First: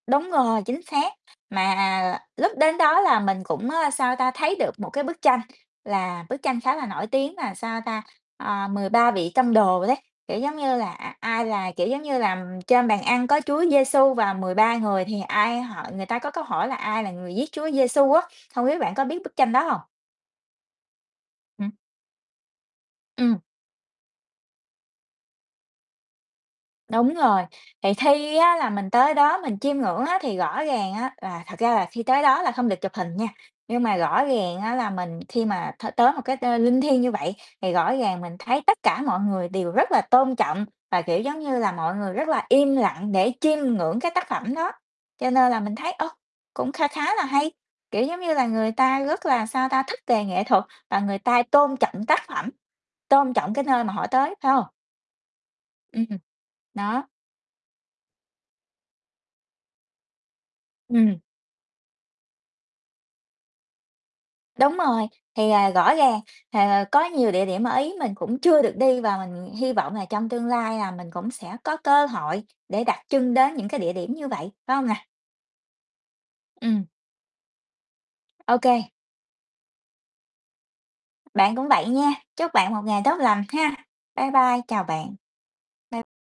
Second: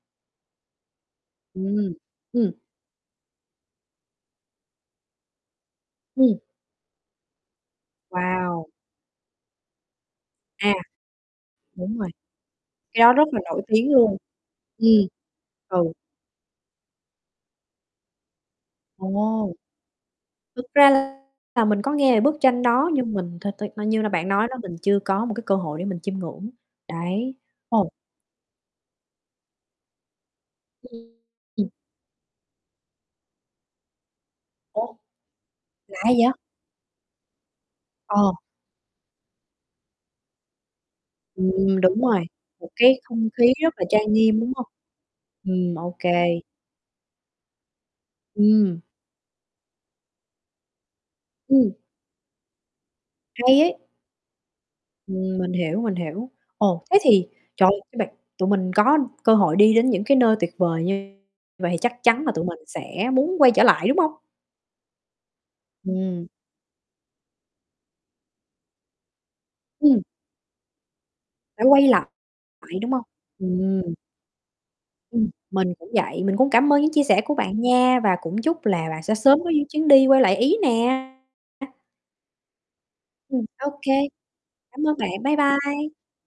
Đúng rồi, chính xác. Ừm, Mà lúc ừm. đến đó là mình cũng, ơ, sao ta, thấy được một cái bức tranh là Ừm. bức tranh khá là nổi tiếng, là sao ta, ờ, Wow! 13 vị tông đồ đấy. Kiểu giống À. như là, à, ai là kiểu Đúng giống rồi. như là, ừm, trên bàn Cái đó rất ăn là có Chúa nổi tiếng Giê-su luôn. và 13 Ừm. người, thì ai hỏi Ừ. người ta có câu hỏi là "Ai là người giết Chúa Giê-su?" á. Hông biết bạn có biết bức tranh Ồ. đó hông? Thực ra là Ừm. mình có nghe về bức tranh đó. Nhưng mình Ừm. th th ờ, như là bạn nói đó, mình chưa có một cái cơ hội để mình chiêm ngưỡng, Đúng đấy. rồi. Ồ. Thì khi á, là mình tới đó mình chiêm ngưỡng á, thì rõ ràng Ưm, á là thật ừm. ra là khi tới đó là không được chụp hình nha. Nhưng mà rõ ràng á, Ủa? là mình khi mà th Lạ tới một vậy? cái nơi linh thiêng như vậy, thì rõ ràng Ờ. mình thấy tất cả mọi người đều rất là tôn trọng, và, kiểu giống như là, Ừm, mọi đúng người rồi, rất là một im cái lặng không để khí chiêm rất là ngưỡng cái trang tác nghiêm, đúng phẩm hông? đó. Cho nên là mình Ừm, thấy, OK. ơ, cũng kha khá là hay, kiểu giống như là, người Ừm. ta rất là, sao ta, thích về nghệ thuật và người ta Ừm. tôn trọng tác phẩm, tôn trọng Hay cái ấy. nơi mà họ tới, phải hông? Ừm, mình hiểu, mình Ừm. hiểu. Ồ, thế Đó. thì, trời ơi, cho bạn tụi mình có cơ hội đi đến những cái nơi tuyệt vời như Ừm. vậy thì chắc chắn là tụi mình sẽ muốn quay trở lại, đúng hông? Đúng rồi. Thì, ờ, rõ ràng, Ừm. ờ, có nhiều địa điểm ở Ý mình cũng chưa được đi, và mình hy vọng Ừm. là trong tương lai là mình cũng sẽ Phải có quay cơ lại, hội để đúng đặt hông? chân đến những cái địa Ừm. điểm như vậy, phải hông nè? Ừm, mình cũng vậy. Mình cũng cảm ơn Ừm. những chia sẻ của bạn nha, và cũng chúc là OK. bạn sẽ sớm có những chuyến đi quay lại Ý nè. Bạn cũng vậy nha. Chúc bạn một ngày tốt lành Ừm, ha! OK. Bye bye, chào Cảm ơn bạn. bạn. Bye bye. Bye